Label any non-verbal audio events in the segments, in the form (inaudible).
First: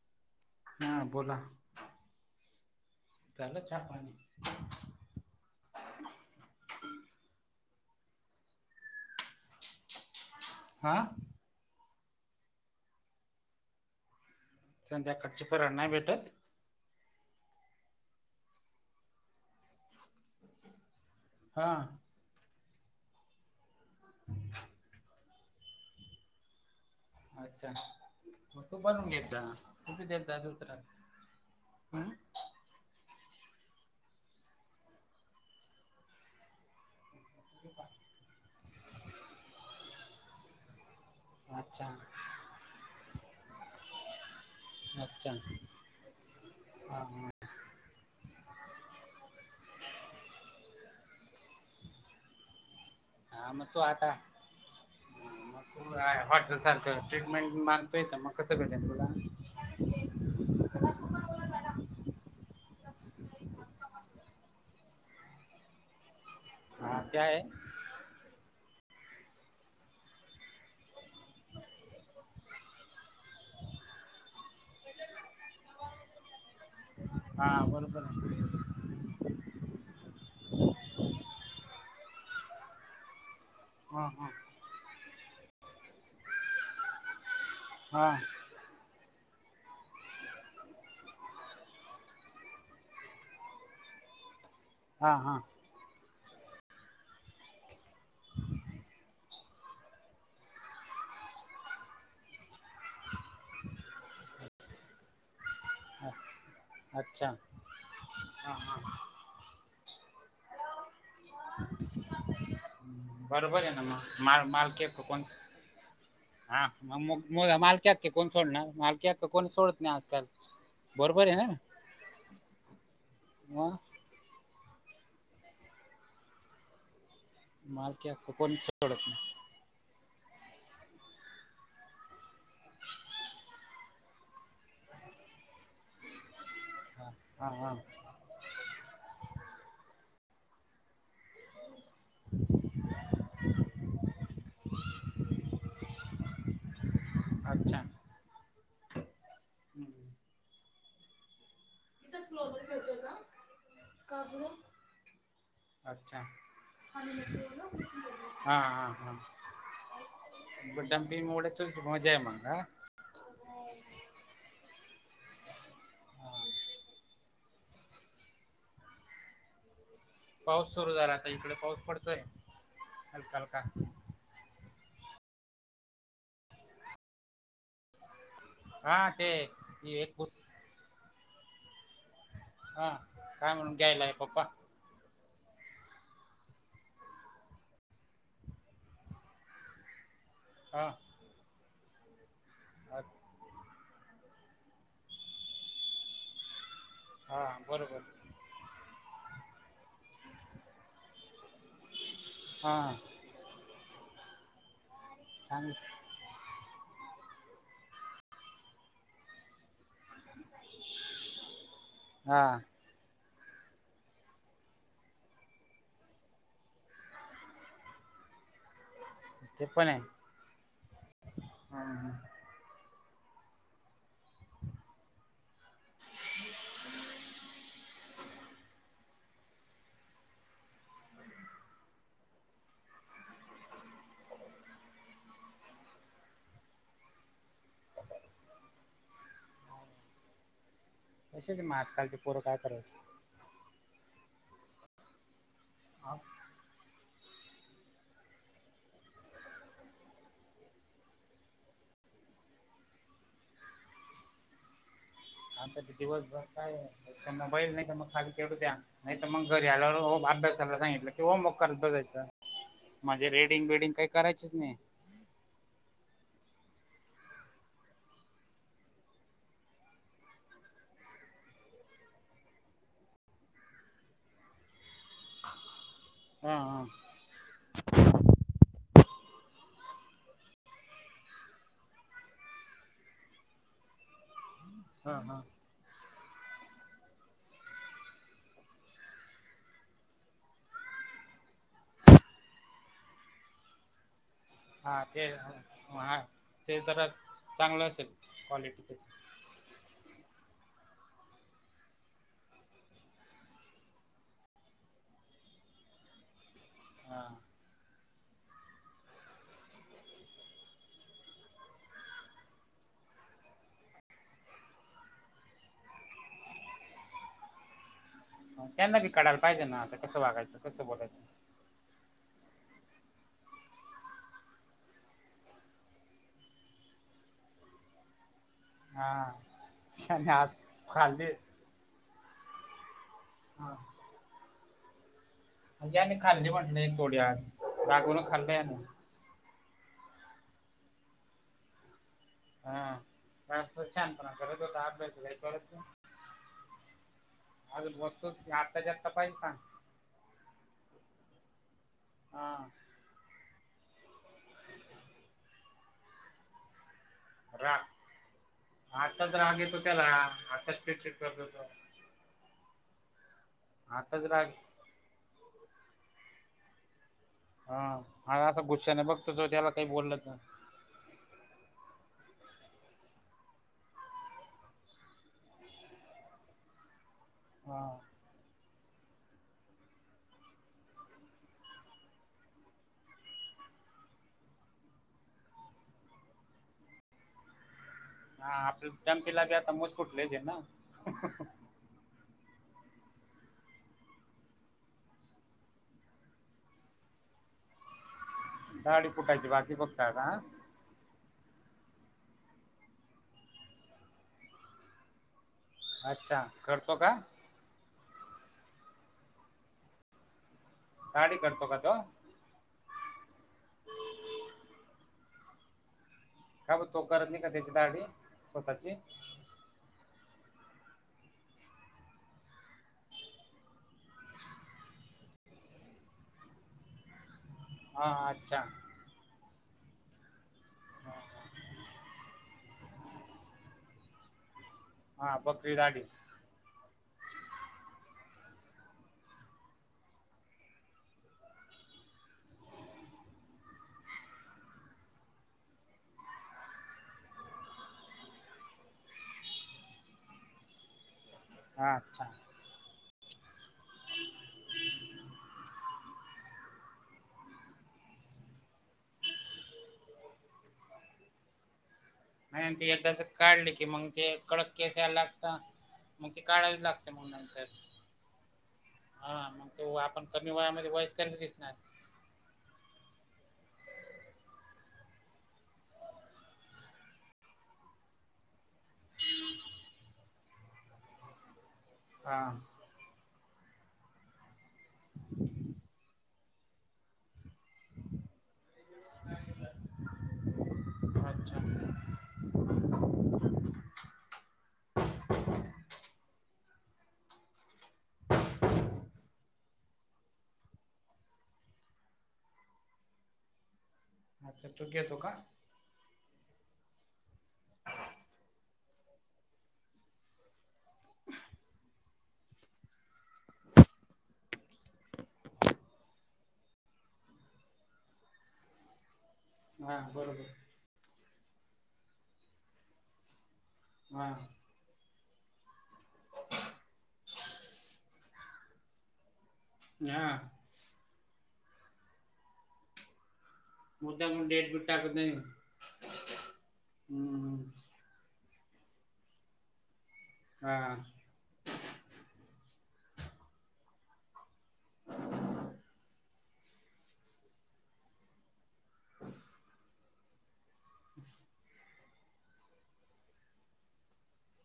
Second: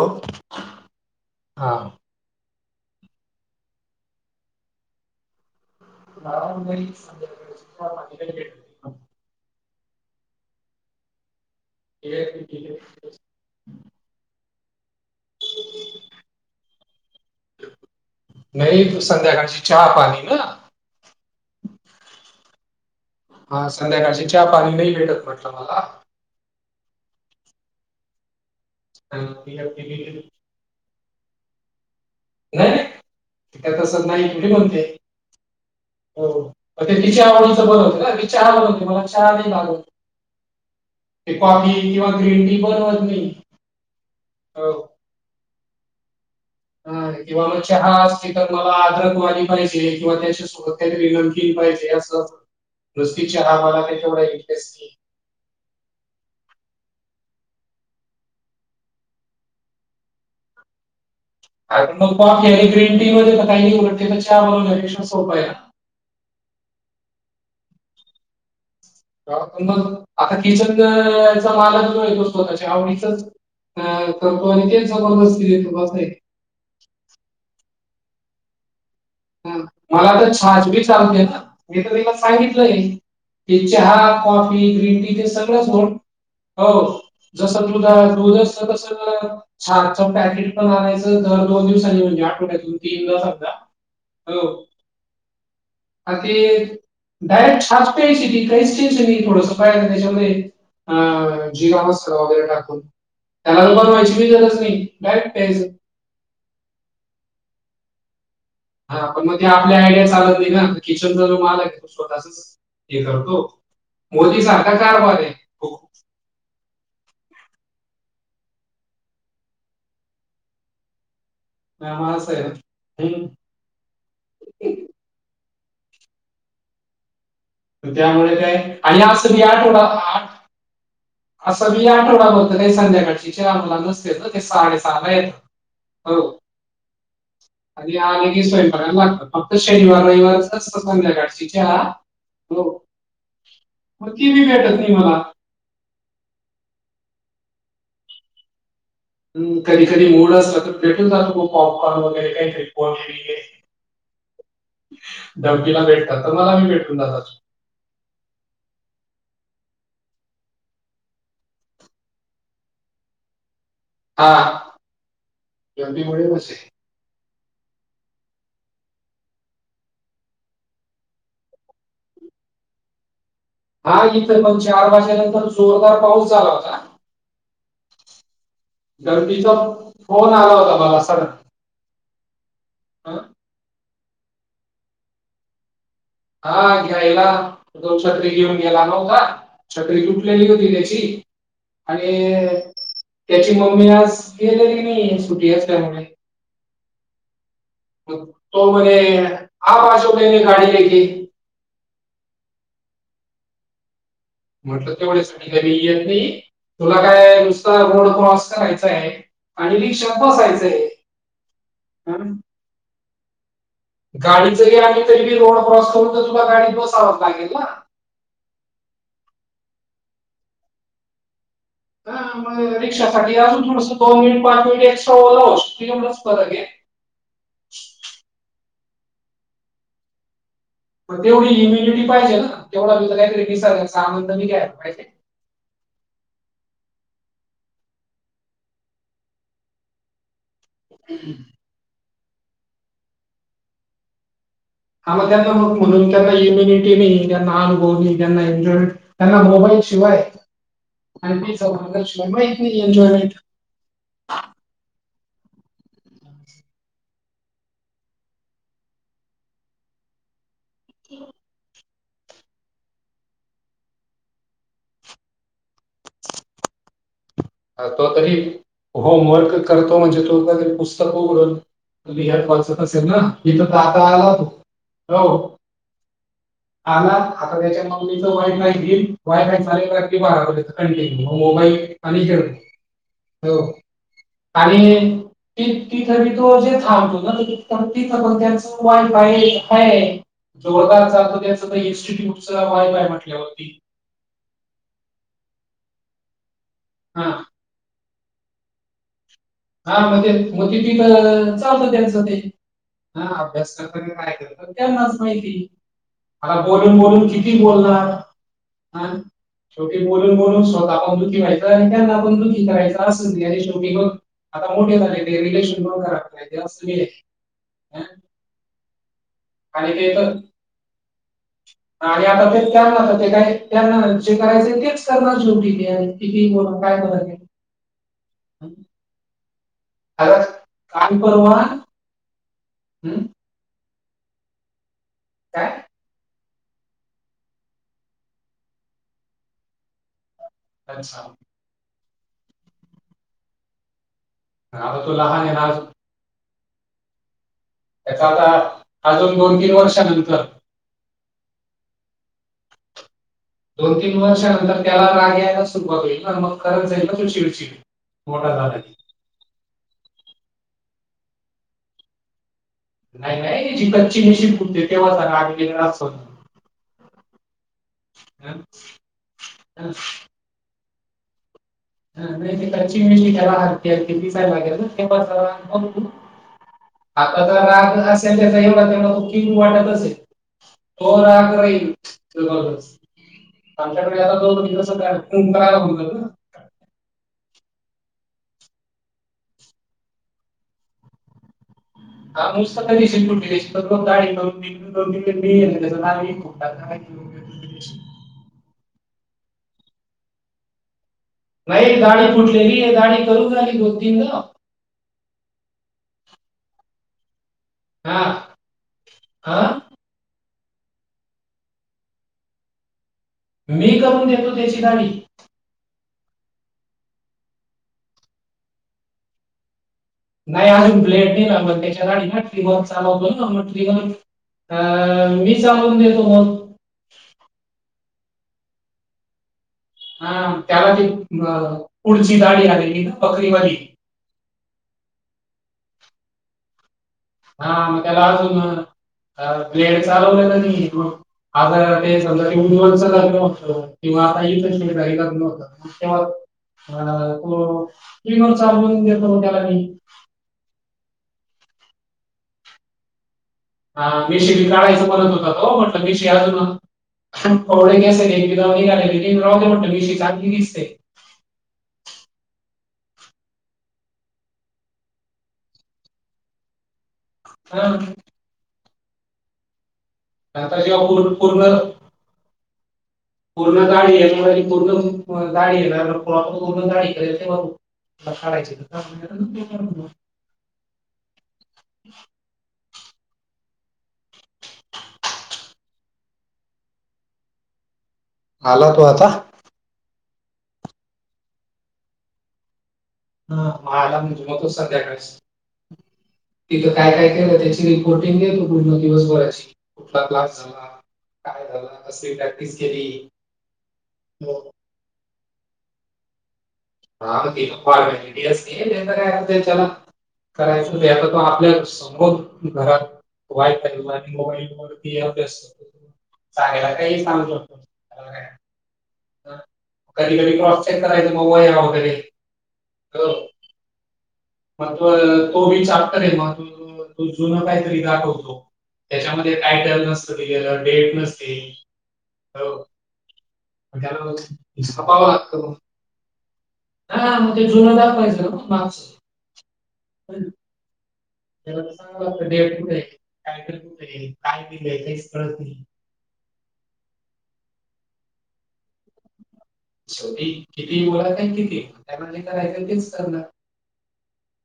ओ. हा बोला. झालं, चहा-पाणी. हा मम्मे, मला पाचशे दे. हां. ये. (unintelligible) संध्याकाळचं कराया नाय भेटतं? नहीं, संध्याकाळची चहा पाणी ना. हा. हा, संध्याकाळची चहा पाणी नाही भेटत म्हटलं मला. अच्छा, मग तू बनून घेत जा, तू बी देत जा दुसऱ्यांना. नाही, त्या तसं नाही, कढे म्हणते, हो. ते तिच्या आवडीचं बोल होते का, मी चहा बनवतोय, मला चहा नाही लागत. ते कॉफी अच्छा किंवा ग्रीन टी बनवत नाही, हो. अच्छा. हा हा किंवा मग चहा (unintelligible) असं मला आद्रक वाली पाहिजे, किंवा त्याच्या सोबत काहीतरी लेमन टी पाहिजे असं. नुसती हा चहा, मग मला काही तेवढा इंटरेस्ट नाही. तु काय हॉटेल सारखं ट्रीटमेंट मागतो इथं, मग कसं भेटल तुला? कुणाचं? (unintelligible) अं, गं (unintelligible) ग्रीन टी मध्ये काही ही नाही उलट चहा (unintelligible) वगैरेे सोपं हाया. हा, ते आहे? (unintelligible) मग आता किचनचचं, मालक जो आहे स्वतःच्या आवडीचचं. अं करतो आणि ते जबाबदारी. (unintelligible) हा, बरोबर. हंम मला तर (unintelligible) चहा मागितला, मी तर तीला सांगितलं हेही. ते चहा, हा कॉफी, ग्रीन टी ते सगळंच हो, हो. जसं दुध, हा दुध असतं, तसं गं. छान असं पॅकेट पण आणायचं, दर दोन दिवसांनी म्हणजे आठवड्यात तीन. (unintelligible) हो. हा, हा. आ ते. डायरेक्ट (unintelligible) थोडंसय त्याच्यामध्ये. (inaudible) अं जी (unintelligible) वगैरे टाकून. त्याला बनवायची पण गरज नाही, डायरेक्ट प्यायचं. हाट. अच्छा, हा, हा. हा, पण मग ते आपल्या आयडिया चालत नाही ना, किचनचा जो माल आहे स्वतःचाचं हे करतो, बरोबर आहे ना मग मोदी माल मालकी सारखा. कोण (unintelligible) हा, म-मग मालकी हक्क कोण सोडणार? मालकी हक्क कोण सोडत नाही आजकाल. बरोबर आहे हं. (unintelligible) सगळे, हंम्म. मग? तर मालकी हक्क त्यामुळे कोणी काय? आणि सोडत आस नाही (unintelligible) आठवडा आठ. असं बी आठवडा भर तर काय संध्याकाळची चारला नसतेचं, ते साडे सहाला येतात. हो. हा हा हा आणि आलं कि स्वैपाकाला लागतात. फक्त शनिवार रैवारचाच (unintelligible) संध्याकाळची चहा हो, म ती बी देते की मला अच्छा अं, कधी कधी हम्म. मुड असला तर भेटून जातो पॉपकॉर्न तिथंच वगरे काहीतरी ग्लोबल खेळतोय का पोरांसाठी घे. का बरं धाव्वीला अच्छा भेटतात तर मला पण भेटून आणि मग जातात. तेवढं हा हा हा. म डंपिंग मोडय त तुमची मजाय मंग हा? (inaudible) हा (unintelligible) पाऊस सुरू झाला, आता इकडे पाऊस पडतोय, हलका हलका. हा इथं मंग चार वाजल्या नंतर जोरदार पाऊस आला होता. हा ते गर्दीतं एक फोन पुस आला होता बाबा सर हां काय म्हणून ग्यायला ये पप्पा? हा घ्यायला. तो छत्री घेऊन गेला नव्हता छत्री तुटलेली होती त्याची आणि हान त्याची मम्मी आज, गेलेली नाही सुटी आसल्यामुळे. हां बरोबर. मग तो म्हणे, आवाज ओके नाई काढी (unintelligible) हा म्हटलं तेवढ्यासाठी घरी चांगलं येत नाही? तुला काय नुसतं रोड क्रॉस करायचाय आणि रिक्षात बसायचंय. (inaudible) हाआ गाडी चं (unintelligible) रोडा क्रॉस करूनच तुला गाडी (unintelligible) ते प्पणाय हं हं पण मी रिक्षासाठी अजून थोडंसं दोन मिनिट पहात होतो त एक्स्ट्रा ओला होतो तुझ्यामुळंच तरगे तेवा इमेजीएटली पाहिजे ना? तेव्वा (unintelligible) तसेच मग आजकालचे पोरं काय करायचं? आ मग फुलुन त्यांना इमोनिटी नाई, त्यांना अनुभव नाई, त्यांना एंजॉरी त्यांना मोबाईलशिवाय, अँटी चौका (unintelligible) माईत नाई एन्जॉयमेंट. आमचं त दिवसभर कायाय? त्यांना (inaudible) नाईतं मंग आब्यास त्यांना सांगितलं कीवा मग करत बसायचं. माजे रेडींग बेडींग काई कराचंच नाई. तो तरी, हो म्होरकं करतो म्हणजे तो कायतरी पुस्तकं उघडून तुमी घर पोवचत असेल ना? तितं प्राता आला तो. हा, हा. आलात? आता त्याच्या मम्मीचा वायफाय घील, वायफाय चालेला की बाहेर जायचं कंटिन्यू म मोबाईल आणि जर्नी. हो, आणिई हा, हा. (unintelligible) वायफाय का कायये? तो मुलगा असा असतो त्यांचा आता इन्स्टंट्युटचा वायफाय म्हंटल्यावर. हा ते अ म्हाय ते तरच हा चांगलं असेल कॉलीटी त्याचं हा म्हंजे मोती टीकालंल चालतं त्यांचं ते. हा अभ्यासचं पण (unintelligible) पण, त्यांनाच माहिती. आता बोलून -बोलून हा किती बोलणार. शेवटी बोलून बोलून स्वतः पण दुःखी व्हायचं आणि त्यांना पण दुःखी करायचं असं (unintelligible) आता मोठे झाले ते रिलेशन वगैरे काही असतं की नाही, अं. त्यांना बी कळायला पाहिजे ना, आता कसं वागायचं, कसं बोलायचं. आणि आता ते स्कॅम काय जे करायचं तेच करणार शेवटी ते. कितीही बोला, काय बोलायचं. (unintelligible) हां शानी आता आज फाले. हुं.. हा काय म्हणजे आम्ही खांदेवाडीला आहे एक तोडी आज रागूनं खाल्लंय ना. अच्छा हां आज तर शहाणपणा करत होता, आता अभ्यास तो दिलेला लहान आहे ना करत नाही. अजून. अजून वस्तू तेच्यावर आत्ताच्या आत्ता आता पाहिजे अजून सांग दोन -तीन वर्षानंतर हा दोन -तीन वर्षानंतर त्याला राग यायला सुरुवात होईल ना मग,, करत जाईल ना तो चिडचिड मोठा झाला की, आत्ताच राग येतो त्याला आत्ताच चिडचिड करतो तो. नाही -नाही जिथंं आताच चिनी राग शेणकुट ते तेव्हा सांगणार, आम्हीं गेल्यावर आत सोडणार. हां, आणि असा हं? गुश्शाने बघतो तो त्याला काय बोललं तर. नाही ती कच्ची मिशी त्यला (unintelligible) आता जरा हा रागच असा तर त्याचा एवढा-तेवढा तो किंग वाटत असेल, तो राग राहील आमच्या कडे आता तो दिवस कार्यक्रम करायला घेऊन जातो हां आपलं स्कॅम की आता मत फुटलंच हे ना. (unintelligible) तिथं जाऊन तर मी फुकटात आला की जेऊन. दाढी फुटायची बाकी फक्त आता. नाही दाढी फुटलेली आहे, दाढी करू झाली दोन-तीनदा. अच्छा करतो का? हा हा दाढी करतो का तो? मी करून देतो त्याची दाढी. का बरं तो करत नाही का दाढी स्वतःची? नाही अजून ब्लेड नाही ना मग त्याच्यासाठी ना ट्रिगर चालवतो ना मग ट्रिगर. अ मी चालवून देतो मग. हा, हा‌ अच्छा. हा त्याला ते पुढची दाढी आलेली ना बकरीवाली, हा बकरी दाढी हा मग त्याला अजून ब्लेड चालवता का नाही येत मग. आता ते समजा ते उज्वलच न्हत किंवा आता ह नव्हतं (unintelligible) स्टीमर चालवून देतो त्याला मी हा.. अच्छा. हा मेशी बी काढायचं म्हणत होता तो, म्हटलं मिशी अजून (unintelligible) राहूदे म्हटत मीशी. चागली दिसते. नाही ते एकदाच काढली की मग ते कडक केस यायला लागता. मग ते काढावी लागते मग नंतर. हा हा मग तो आपण कमी आता वयामध्ये जेव्हा पूर्ण वयसकर दिसणार. पूर्ण पूर्ण दाडी पूर्ण दाडी येणार. पण ग काढय (unintelligible) हां. (inaudible) आला तो आता. अच्छा. हा मला म्हणतोस सध्याकाळीस तिथं काय काय केलं त्याची रीपोर्टिंग देतो. पूर्ण दिवसभराची. कुठला क्लास झाला. काय झाल. कसली प्रॅक्टिस केली. अच्छा, तू घेतो का? (unintelligible) करायचं ते आता त आपल्या समोरच घरात. वायफाय व मोबाईल वरती अभ्यास. सागायला काही सांगत असतो. त्याला काय? हा कधी बरोबर कधी क्रॉस चेक करायच म. वह्या वगैरे. हा. म त, तो बी चापटरे म. ततो तो जुनं काहीतरी दाखवतो. त्याच्यामध्ये टायटल हा नसत दिलेल. डेट नसती. हो. मग मुद्दा त्याला, म्हणून डेट बीट टाकत झापाव नाही लागत मग. हा मग हम्म. ते जुन दाखवायच मग मा. हा. त्याला सागावा लागत. डेट कुठ? टायटल कुठय? काय लीलंय काहीच कळत नाही. शेवटी किती बोला काय तिथे. त्यांना जे करायच तेच करणार.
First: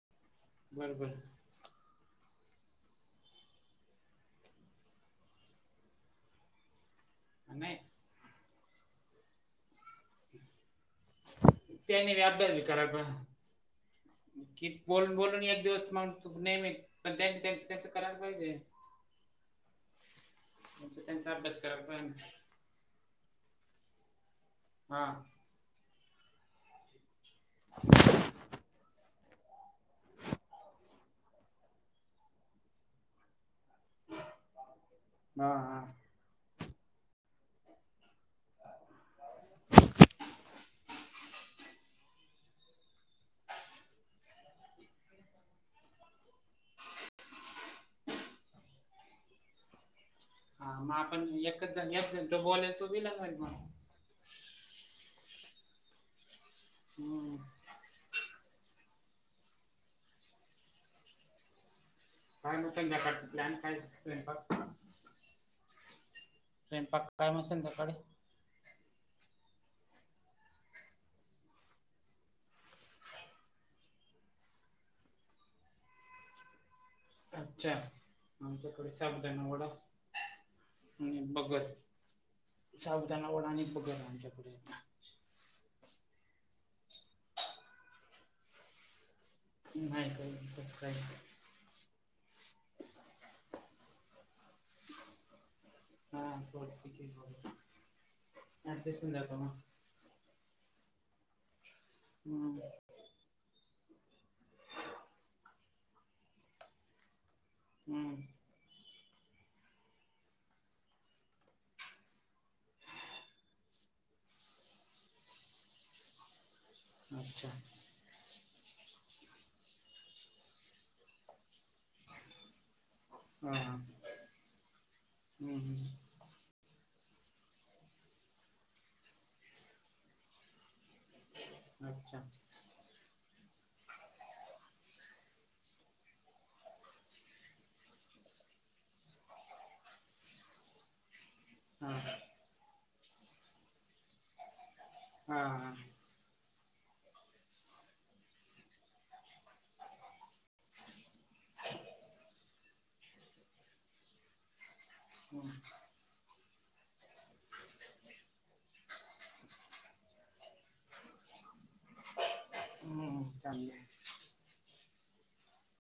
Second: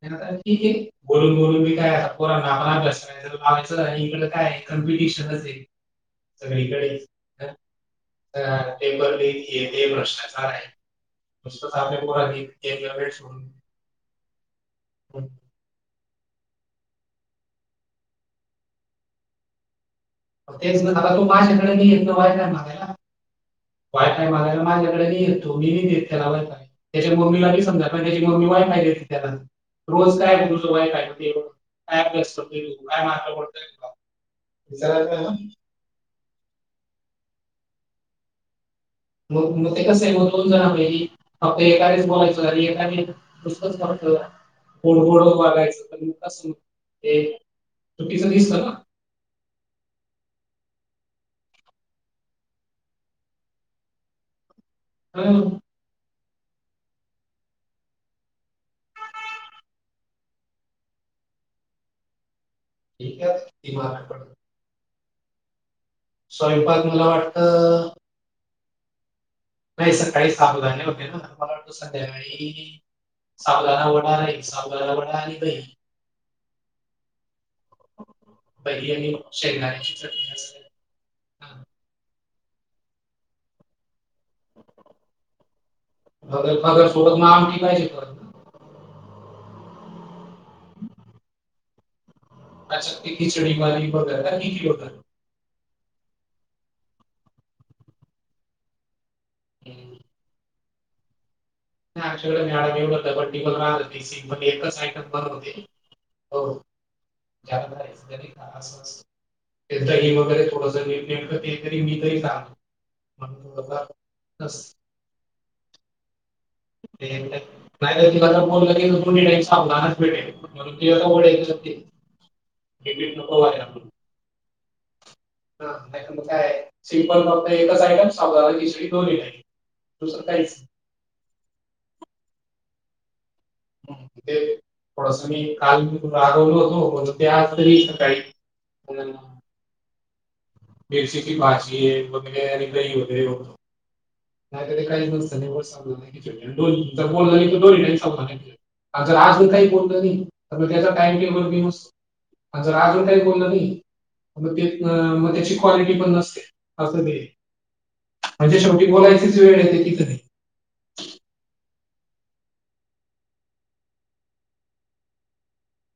त्यांना काय ठीके. बरोबर बोलून बोलून मी काय पोराना आपण अभ्यास करायला लावायच. इकड काय कम्पिटिशनचे. सगळीकडेच. नाही अ पेपर लिक. हे ते भ्रष्टा चारे. नुसताच आपल्या त्याने बी पोरांनी, पेपर सोडून मी की बोलून बोलून एक दिवस माणूस तू नेहमी. पण त्यांनी त्यांच त्यांच करायला पाहिजे. आओ तेच ना. त्यांचा आता तो त्यांचा अभ्यास माझ्याकड करायला नाही येत पाहिजे वायफाय मागायला. वायफाय मागायला हा माझ्याकडे नाहीयेत. तो मी नाही देततेला वायफाय. तेच्या मम्मीला बी समजेला पाहिजे, तेची मम्मी वायफाय देते. त्याला. रोज काय ग तुझं वाय फाय? काय अभ्यास करतोय तू? काय मार्क पाडताय? हा (unintelligible) हा (inaudible) मग मग ते कसय. मग दोन जणामधीही फक्त एकानेच बोलायचं. आणि एकाने नुसतच (unintelligible) गोडघोड वागायचं. तर मग कस ते चुकीच दिसत ना. हा मग आपण एकच जण. एक जण च्या बोल्यान तो ढिला जाईल म. काय म? हम्म. काय म? ठीक संध्याकाळच आहे प्लॅन ती काय? मार्क पडल. स्वयंपाक? स्वयंपाक मला काय मग वाटतं. संध्याकाळी नाही सकाळी साबुदाने होते त्यामुळे संध्याकाळी. साबुदाणा वडा राहील साबुदाणा वडा आणि दही. अच्छा आमच्याकडे दही आणि साबूदाना वाड. शेंगदाण्याची चटणी असं आणि बघर साबुदाणा वडा आणि बघर आमच्याकड. बगर बागल मग तिलाच येतो. नाही कर सबस्क्राब कर. अ खिचडी मारी वगैरे काली होत. हा, ब ठीके अ दिन द ना. नाही आमच्याकडे हम्म. मेळा मिवबड्डी पण राह हो सि पणच सायट बंद होते, हो. हम्म (unintelligible) ते दही वगैरे थोडंस नेमकं ते तरी सांग. (unintelligible) (unintelligible) अच्छा नाही तर बोलदो साबूधानाच भेटलल. हेलेट नको हा वाय हा आपण. हम्म (unintelligible) मग काय सिंपल फक्त एकच आहेयम सावधसडी दोन ह दुसरं काहीच नाही. (unintelligible) अच्छा ते पर्सनली काल रागावलो होतो, मग ते आज तरी सकाळी (unintelligible) मिरशीली भाषी हा वगैरे आणि दही वगैरे होतं. नाही तरी काहीच नसतं हा नाही. हा (unintelligible) जर आज मी काही बोलत नाही तर मी त्याचा टाइम टेबलऊ जर आज जार काय बोलल नाही तर तिथेन. हम्म क्लिटी पण नसते अस म्हणजे शेवटी बोलायचीच वेळ येते कधी खूब चांगली आहे.